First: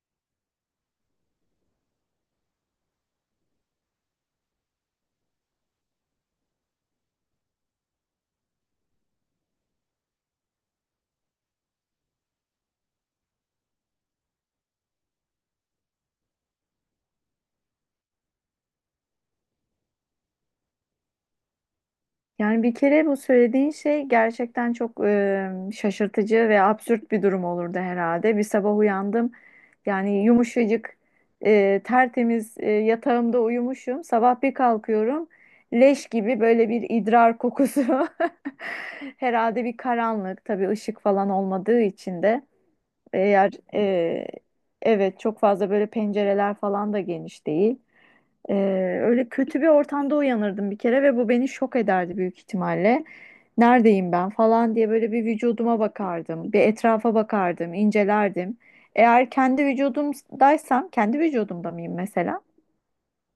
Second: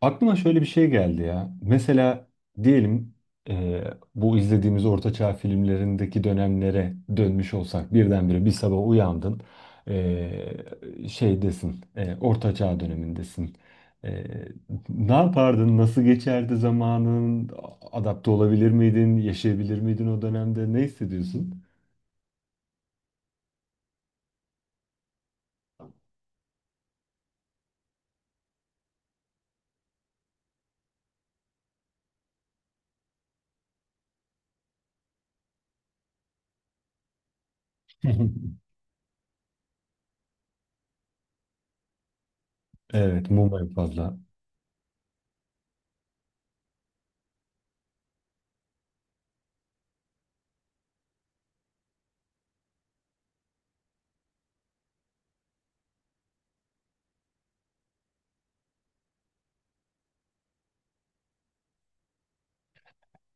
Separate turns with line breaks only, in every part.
Aklıma şöyle bir şey geldi ya. Mesela diyelim, e, bu izlediğimiz ortaçağ filmlerindeki dönemlere dönmüş olsak birdenbire bir sabah uyandın, şeydesin, ortaçağ dönemindesin. E, ne yapardın? Nasıl geçerdi zamanın? Adapte olabilir miydin? Yaşayabilir miydin o dönemde? Ne hissediyorsun?
Yani bir kere bu söylediğin şey gerçekten çok şaşırtıcı ve absürt bir durum olurdu herhalde. Bir sabah uyandım, yani yumuşacık, tertemiz, yatağımda uyumuşum. Sabah bir kalkıyorum, leş gibi böyle bir idrar kokusu. Herhalde bir karanlık, tabii ışık falan olmadığı için de,
Evet,
eğer
mum en fazla.
evet çok fazla böyle pencereler falan da geniş değil. E, Öyle kötü bir ortamda uyanırdım bir kere ve bu beni şok ederdi büyük ihtimalle. Neredeyim ben falan diye böyle bir vücuduma bakardım, bir etrafa bakardım, incelerdim. Eğer kendi vücudumdaysam, kendi vücudumda mıyım mesela?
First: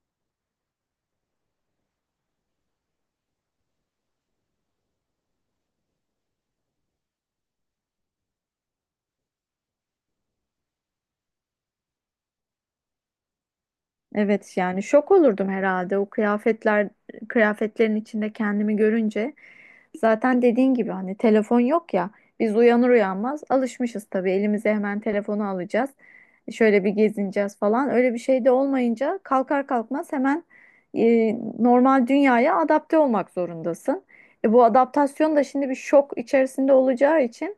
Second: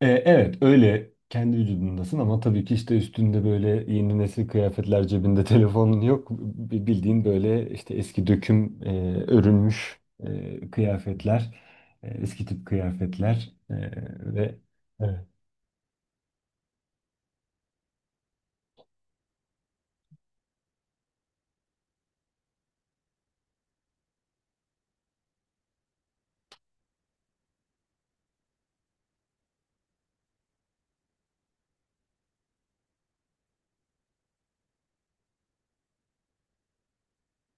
Evet, öyle kendi vücudundasın ama tabii ki işte üstünde böyle yeni nesil kıyafetler, cebinde telefonun yok. Bildiğin böyle işte eski döküm, örülmüş kıyafetler, eski tip kıyafetler
Evet,
ve
yani şok
evet.
olurdum herhalde o kıyafetler, kıyafetlerin içinde kendimi görünce. Zaten dediğin gibi hani telefon yok ya. Biz uyanır uyanmaz alışmışız tabii, elimize hemen telefonu alacağız. Şöyle bir gezineceğiz falan. Öyle bir şey de olmayınca kalkar kalkmaz hemen normal dünyaya adapte olmak zorundasın. Bu adaptasyon da şimdi bir şok içerisinde olacağı için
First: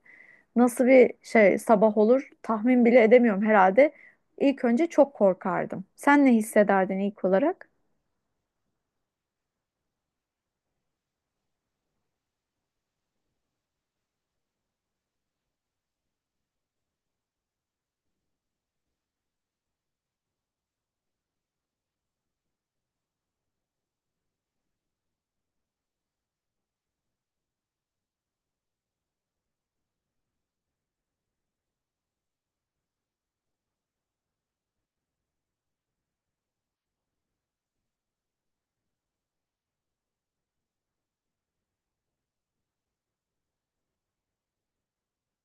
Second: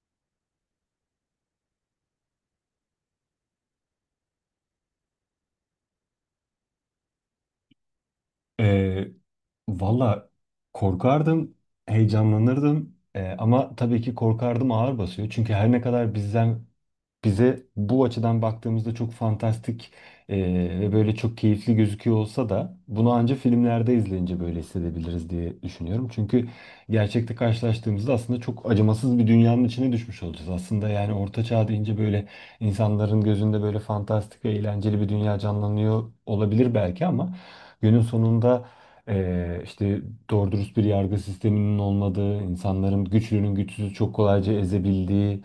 nasıl bir şey sabah olur tahmin bile edemiyorum herhalde. İlk önce çok korkardım. Sen ne hissederdin ilk olarak?
E, Valla korkardım, heyecanlanırdım. Ama tabii ki korkardım ağır basıyor. Çünkü her ne kadar bizden bize bu açıdan baktığımızda çok fantastik ve böyle çok keyifli gözüküyor olsa da bunu ancak filmlerde izleyince böyle hissedebiliriz diye düşünüyorum. Çünkü gerçekte karşılaştığımızda aslında çok acımasız bir dünyanın içine düşmüş olacağız. Aslında yani orta çağ deyince böyle insanların gözünde böyle fantastik ve eğlenceli bir dünya canlanıyor olabilir belki ama günün sonunda işte doğru dürüst bir yargı sisteminin olmadığı, insanların güçlünün güçsüzü çok kolayca ezebildiği,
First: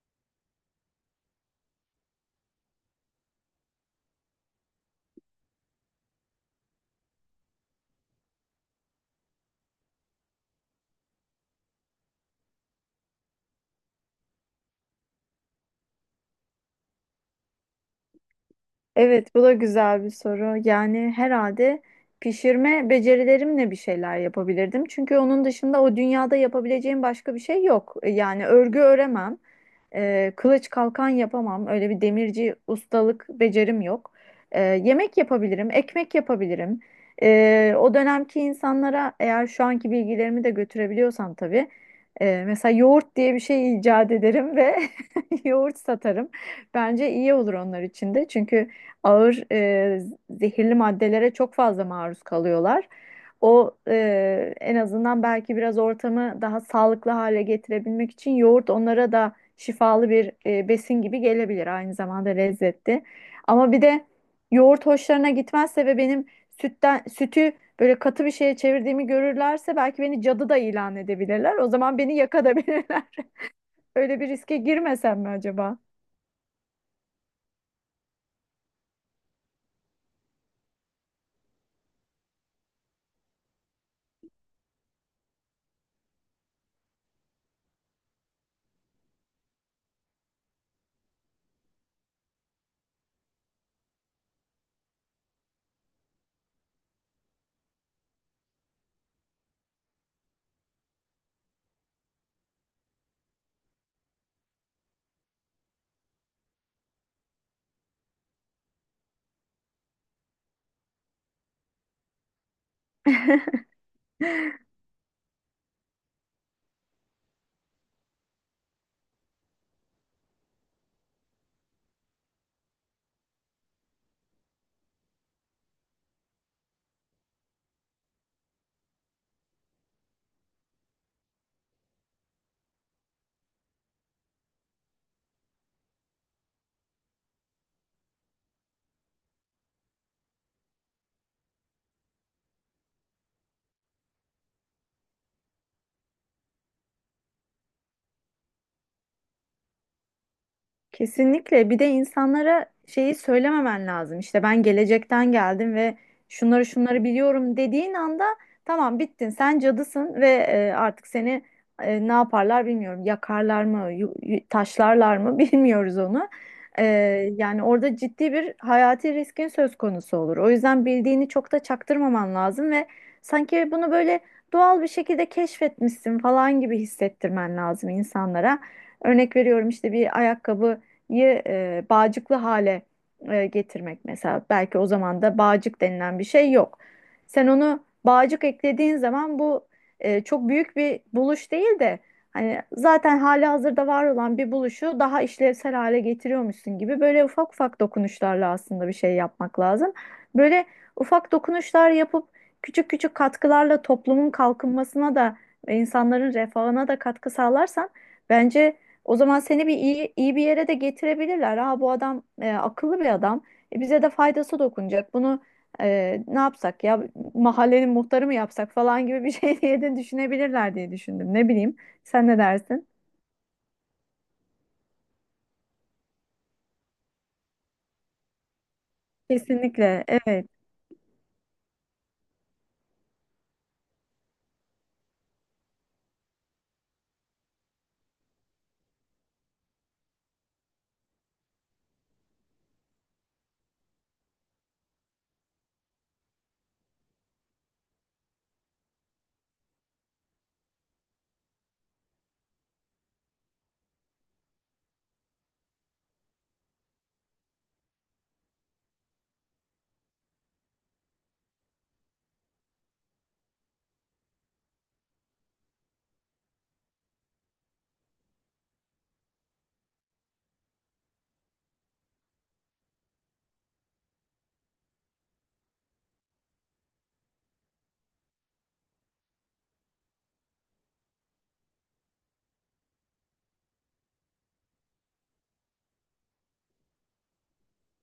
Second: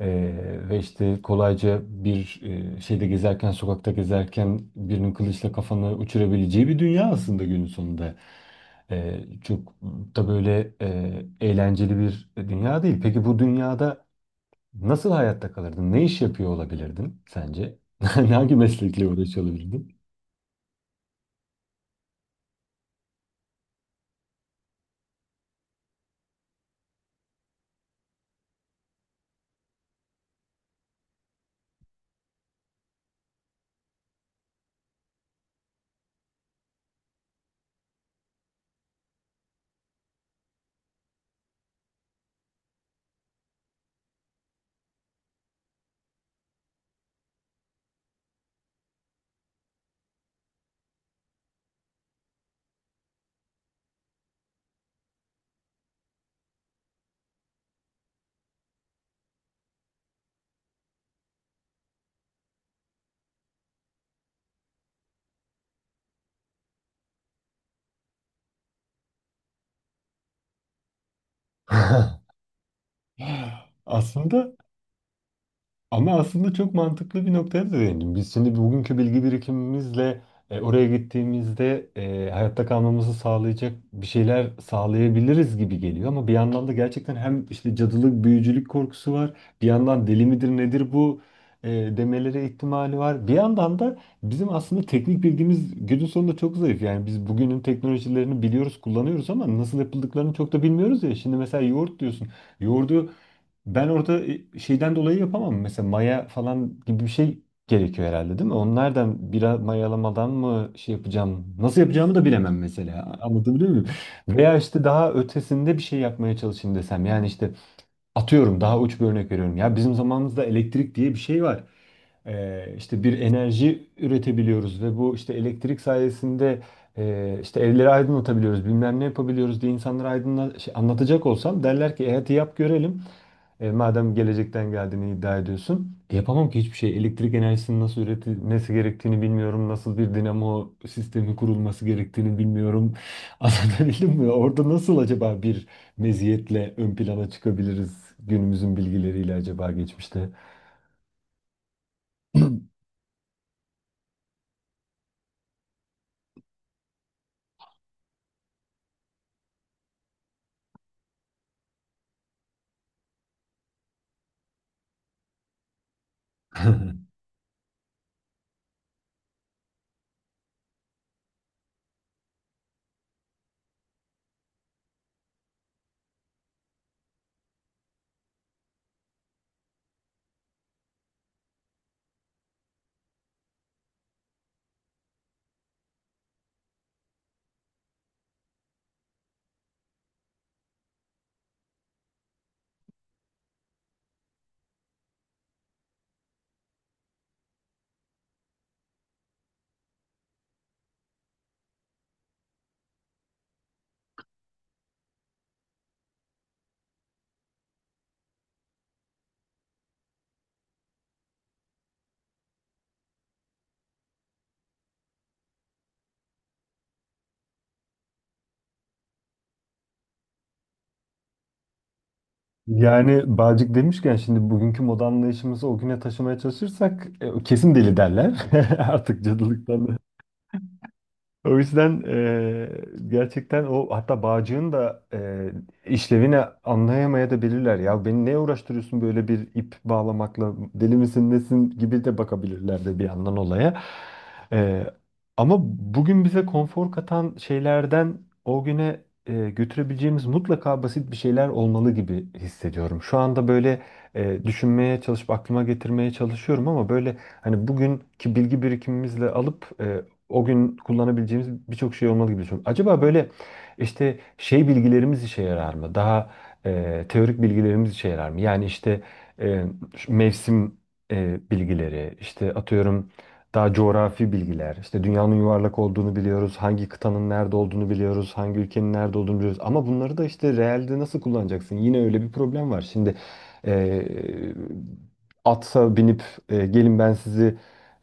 ve işte kolayca bir e, şeyde gezerken, sokakta gezerken birinin kılıçla kafanı uçurabileceği bir dünya aslında günün sonunda. Çok da böyle eğlenceli bir dünya değil. Peki bu dünyada nasıl hayatta kalırdın? Ne iş yapıyor olabilirdin sence? Hangi meslekle
Evet, bu
uğraşıyor
da
olabilirdin?
güzel bir soru. Yani herhalde pişirme becerilerimle bir şeyler yapabilirdim. Çünkü onun dışında o dünyada yapabileceğim başka bir şey yok. Yani örgü öremem. Kılıç kalkan yapamam. Öyle bir demirci ustalık becerim yok. Yemek yapabilirim, ekmek yapabilirim. O dönemki insanlara eğer şu anki bilgilerimi de götürebiliyorsam tabii, mesela yoğurt diye bir şey icat ederim ve yoğurt satarım. Bence iyi olur onlar için de. Çünkü ağır zehirli maddelere çok fazla maruz kalıyorlar. En azından belki biraz ortamı daha sağlıklı hale getirebilmek için yoğurt onlara da şifalı bir besin gibi gelebilir, aynı zamanda lezzetli. Ama bir de yoğurt hoşlarına gitmezse ve benim sütü böyle katı bir şeye çevirdiğimi görürlerse belki beni cadı da ilan edebilirler. O zaman beni yakabilirler. Öyle bir
Aslında
riske girmesem mi acaba?
Ama aslında çok mantıklı bir noktaya da değindim. Biz şimdi bugünkü bilgi birikimimizle oraya gittiğimizde hayatta kalmamızı sağlayacak bir şeyler sağlayabiliriz gibi geliyor. Ama bir yandan da gerçekten hem işte cadılık, büyücülük korkusu var. Bir yandan deli midir nedir bu e, demelere ihtimali var. Bir yandan da bizim aslında teknik bilgimiz günün sonunda çok zayıf. Yani biz bugünün teknolojilerini biliyoruz, kullanıyoruz ama nasıl yapıldıklarını çok da bilmiyoruz ya. Şimdi mesela yoğurt diyorsun. Yoğurdu ben orada şeyden dolayı yapamam. Mesela maya falan gibi bir şey gerekiyor herhalde, değil mi? Onlardan biraz mayalamadan mı şey yapacağım? Nasıl yapacağımı da bilemem mesela. Anlatabiliyor muyum? Veya işte daha ötesinde bir şey yapmaya çalışayım desem. Yani işte atıyorum, daha uç bir örnek veriyorum. Ya bizim zamanımızda elektrik diye bir şey var. İşte bir enerji üretebiliyoruz ve bu işte elektrik sayesinde işte evleri aydınlatabiliyoruz, bilmem ne yapabiliyoruz diye insanlara aydınla, şey, anlatacak olsam derler ki hadi yap görelim. Madem gelecekten geldiğini iddia ediyorsun. Yapamam ki hiçbir şey. Elektrik enerjisinin nasıl üretilmesi gerektiğini bilmiyorum. Nasıl bir dinamo sistemi kurulması gerektiğini bilmiyorum. Anlatabildim mi? Orada nasıl acaba bir meziyetle ön plana çıkabiliriz günümüzün bilgileriyle acaba geçmişte?
Kesinlikle. Bir de insanlara şeyi söylememen lazım. İşte ben gelecekten geldim ve şunları şunları biliyorum dediğin anda tamam, bittin. Sen cadısın ve artık seni ne yaparlar bilmiyorum. Yakarlar mı, taşlarlar mı bilmiyoruz onu. E, Yani orada ciddi bir hayati riskin söz konusu olur. O yüzden bildiğini çok da çaktırmaman lazım ve sanki bunu böyle doğal bir şekilde keşfetmişsin falan gibi hissettirmen lazım insanlara. Örnek veriyorum, işte bir ayakkabı bağcıklı hale getirmek mesela. Belki o zaman da bağcık denilen bir şey yok. Sen onu bağcık eklediğin zaman bu çok büyük bir buluş değil de hani zaten hali hazırda var olan bir buluşu daha işlevsel hale getiriyormuşsun gibi, böyle ufak ufak dokunuşlarla aslında bir şey yapmak lazım. Böyle ufak dokunuşlar yapıp küçük küçük katkılarla toplumun kalkınmasına da ve insanların refahına da katkı sağlarsan bence o zaman seni iyi, iyi bir yere de getirebilirler. Ha, bu adam akıllı bir adam. Bize de faydası dokunacak. Bunu ne yapsak ya, mahallenin muhtarı mı yapsak falan gibi bir şey diye de düşünebilirler diye düşündüm. Ne bileyim. Sen ne dersin?
Yani bağcık demişken şimdi bugünkü moda anlayışımızı o güne taşımaya çalışırsak kesin deli derler. Artık cadılıktan
Kesinlikle. Evet.
O yüzden gerçekten o, hatta bağcığın da işlevini anlayamaya da bilirler. Ya beni neye uğraştırıyorsun böyle bir ip bağlamakla, deli misin nesin gibi de bakabilirler de bir yandan olaya. Eee, ama bugün bize konfor katan şeylerden o güne götürebileceğimiz mutlaka basit bir şeyler olmalı gibi hissediyorum. Şu anda böyle düşünmeye çalışıp aklıma getirmeye çalışıyorum ama böyle hani bugünkü bilgi birikimimizle alıp o gün kullanabileceğimiz birçok şey olmalı gibi düşünüyorum. Acaba böyle işte şey bilgilerimiz işe yarar mı? Daha teorik bilgilerimiz işe yarar mı? Yani işte e, şu mevsim bilgileri, işte atıyorum daha coğrafi bilgiler, işte dünyanın yuvarlak olduğunu biliyoruz, hangi kıtanın nerede olduğunu biliyoruz, hangi ülkenin nerede olduğunu biliyoruz. Ama bunları da işte realde nasıl kullanacaksın? Yine öyle bir problem var. Şimdi e, atsa binip gelin ben sizi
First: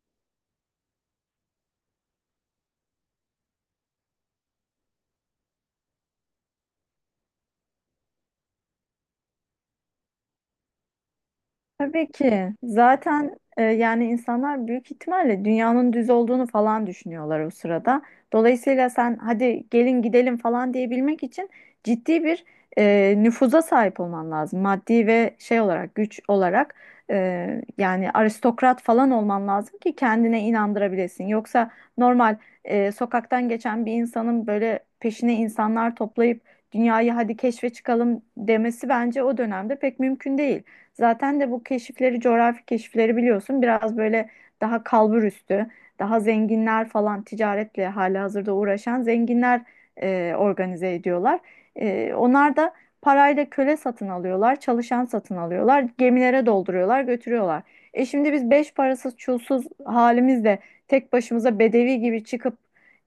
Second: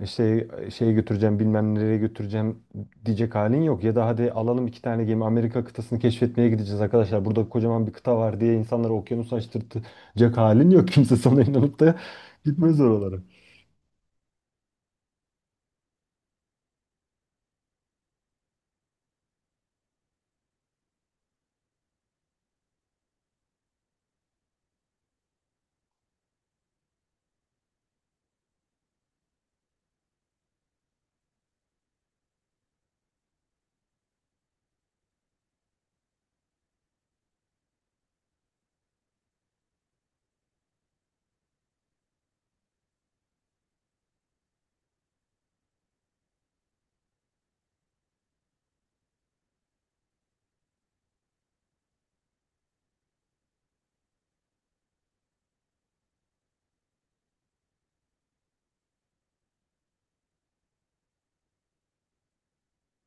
şey şeye götüreceğim, bilmem nereye götüreceğim diyecek halin yok. Ya da hadi alalım iki tane gemi, Amerika kıtasını keşfetmeye gideceğiz arkadaşlar. Burada kocaman bir kıta var diye insanları okyanusa açtırtacak halin yok. Kimse sana inanıp da
Tabii ki.
gitmez oralara.
Zaten yani insanlar büyük ihtimalle dünyanın düz olduğunu falan düşünüyorlar o sırada. Dolayısıyla sen hadi gelin gidelim falan diyebilmek için ciddi bir nüfuza sahip olman lazım. Maddi ve şey olarak, güç olarak, e, yani aristokrat falan olman lazım ki kendine inandırabilesin. Yoksa normal sokaktan geçen bir insanın böyle peşine insanlar toplayıp dünyayı hadi keşfe çıkalım demesi bence o dönemde pek mümkün değil. Zaten de bu keşifleri, coğrafi keşifleri biliyorsun, biraz böyle daha kalbur üstü, daha zenginler falan, ticaretle halihazırda uğraşan zenginler organize ediyorlar. Onlar da parayla köle satın alıyorlar, çalışan satın alıyorlar, gemilere dolduruyorlar, götürüyorlar. E şimdi biz beş parasız, çulsuz halimizle tek başımıza bedevi gibi çıkıp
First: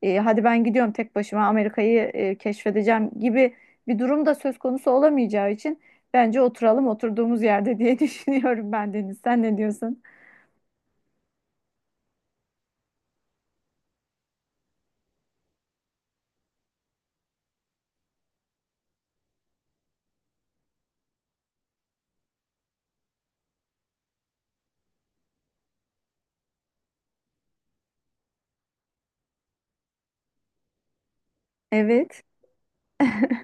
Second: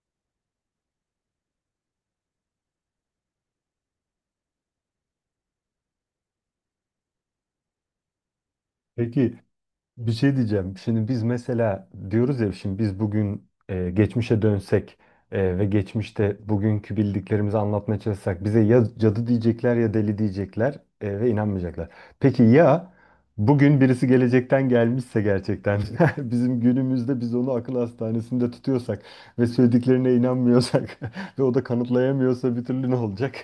hadi ben gidiyorum tek başıma Amerika'yı keşfedeceğim gibi bir durum da söz konusu olamayacağı için bence oturalım oturduğumuz yerde diye düşünüyorum ben, Deniz.
Peki,
Sen ne diyorsun?
bir şey diyeceğim. Şimdi biz mesela diyoruz ya, şimdi biz bugün geçmişe dönsek ve geçmişte bugünkü bildiklerimizi anlatmaya çalışsak bize ya cadı diyecekler ya deli diyecekler, ve inanmayacaklar. Peki ya bugün birisi gelecekten gelmişse gerçekten bizim günümüzde biz onu akıl hastanesinde tutuyorsak ve söylediklerine inanmıyorsak ve o da
Evet.
kanıtlayamıyorsa bir türlü, ne olacak?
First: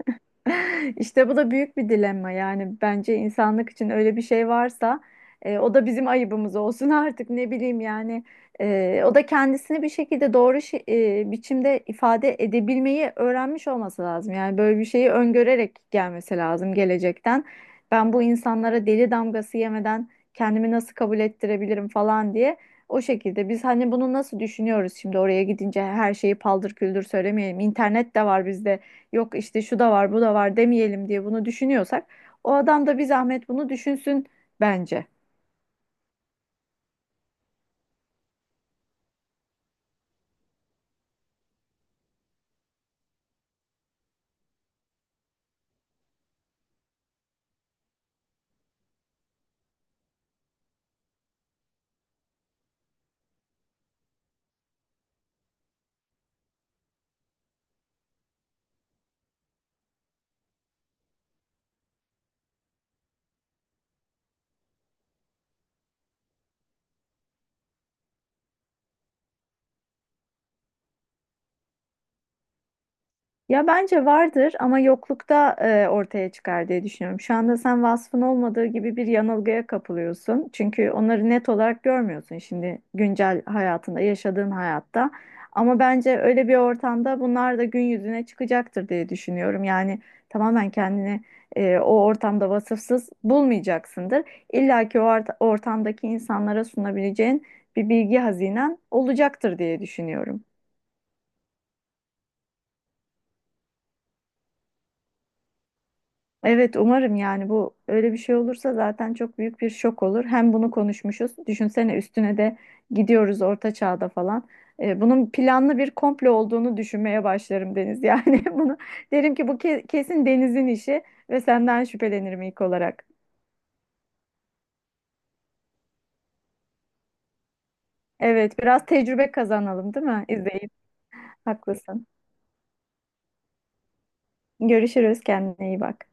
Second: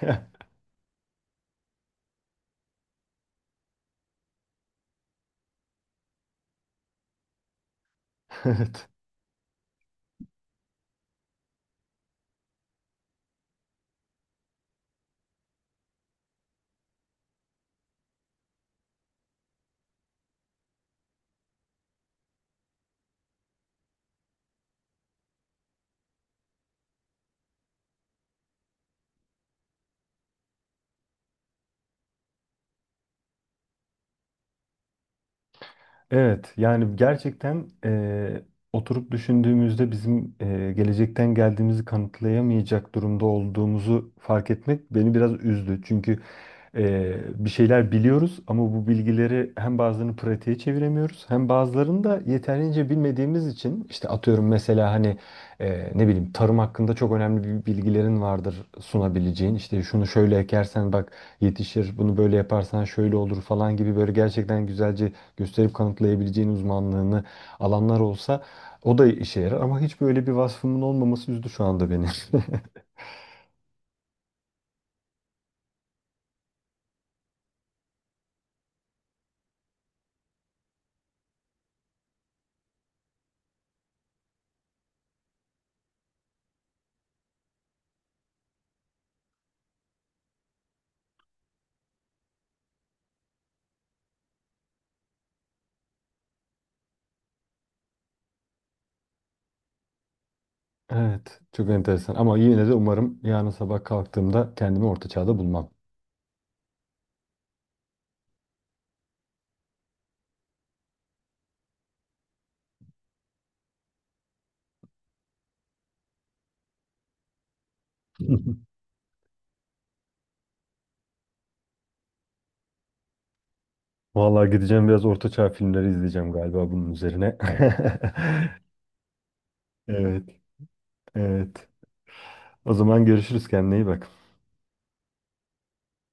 İşte bu da büyük bir dilemma. Yani bence insanlık için öyle bir şey varsa o da bizim ayıbımız olsun, artık ne bileyim yani.
Evet.
O da kendisini bir şekilde doğru biçimde ifade edebilmeyi öğrenmiş olması lazım. Yani böyle bir şeyi öngörerek gelmesi lazım gelecekten. Ben bu insanlara deli damgası yemeden kendimi nasıl kabul ettirebilirim falan diye. O şekilde biz hani bunu nasıl düşünüyoruz, şimdi oraya gidince her şeyi paldır küldür söylemeyelim. İnternet de var bizde, yok işte şu da var bu da var demeyelim diye bunu düşünüyorsak o adam da bir zahmet bunu düşünsün bence.
Evet, yani gerçekten oturup düşündüğümüzde bizim gelecekten geldiğimizi kanıtlayamayacak durumda olduğumuzu fark etmek beni biraz üzdü. Çünkü bir şeyler biliyoruz ama bu bilgileri hem bazılarını pratiğe çeviremiyoruz hem bazılarını da yeterince bilmediğimiz için, işte atıyorum mesela hani ne bileyim tarım hakkında çok önemli bir bilgilerin vardır sunabileceğin. İşte şunu şöyle ekersen bak yetişir, bunu böyle yaparsan şöyle olur falan gibi böyle gerçekten güzelce gösterip kanıtlayabileceğin uzmanlığını alanlar olsa o da işe yarar ama hiç böyle bir vasfımın olmaması üzdü şu anda beni.
Ya bence vardır ama yoklukta ortaya çıkar diye düşünüyorum. Şu anda sen vasfın olmadığı gibi bir yanılgıya kapılıyorsun. Çünkü onları net olarak görmüyorsun şimdi güncel hayatında, yaşadığın hayatta. Ama bence öyle bir ortamda bunlar da gün yüzüne çıkacaktır diye düşünüyorum. Yani tamamen kendini o ortamda vasıfsız bulmayacaksındır. İlla ki ortamdaki insanlara sunabileceğin bir bilgi hazinen olacaktır diye düşünüyorum.
Evet, çok enteresan ama yine de umarım yarın sabah kalktığımda kendimi orta çağda bulmam.
Evet, umarım. Yani bu öyle bir şey olursa zaten çok büyük bir şok olur. Hem bunu konuşmuşuz. Düşünsene, üstüne de gidiyoruz orta çağda falan. Bunun planlı bir komplo olduğunu düşünmeye başlarım Deniz. Yani bunu derim ki bu kesin Deniz'in işi ve senden şüphelenirim ilk olarak.
Vallahi gideceğim biraz orta çağ filmleri izleyeceğim galiba bunun üzerine.
Evet, biraz tecrübe kazanalım değil mi?
Evet,
İzleyip
evet.
haklısın.
O zaman görüşürüz, kendine iyi bak.
Görüşürüz, kendine iyi bak.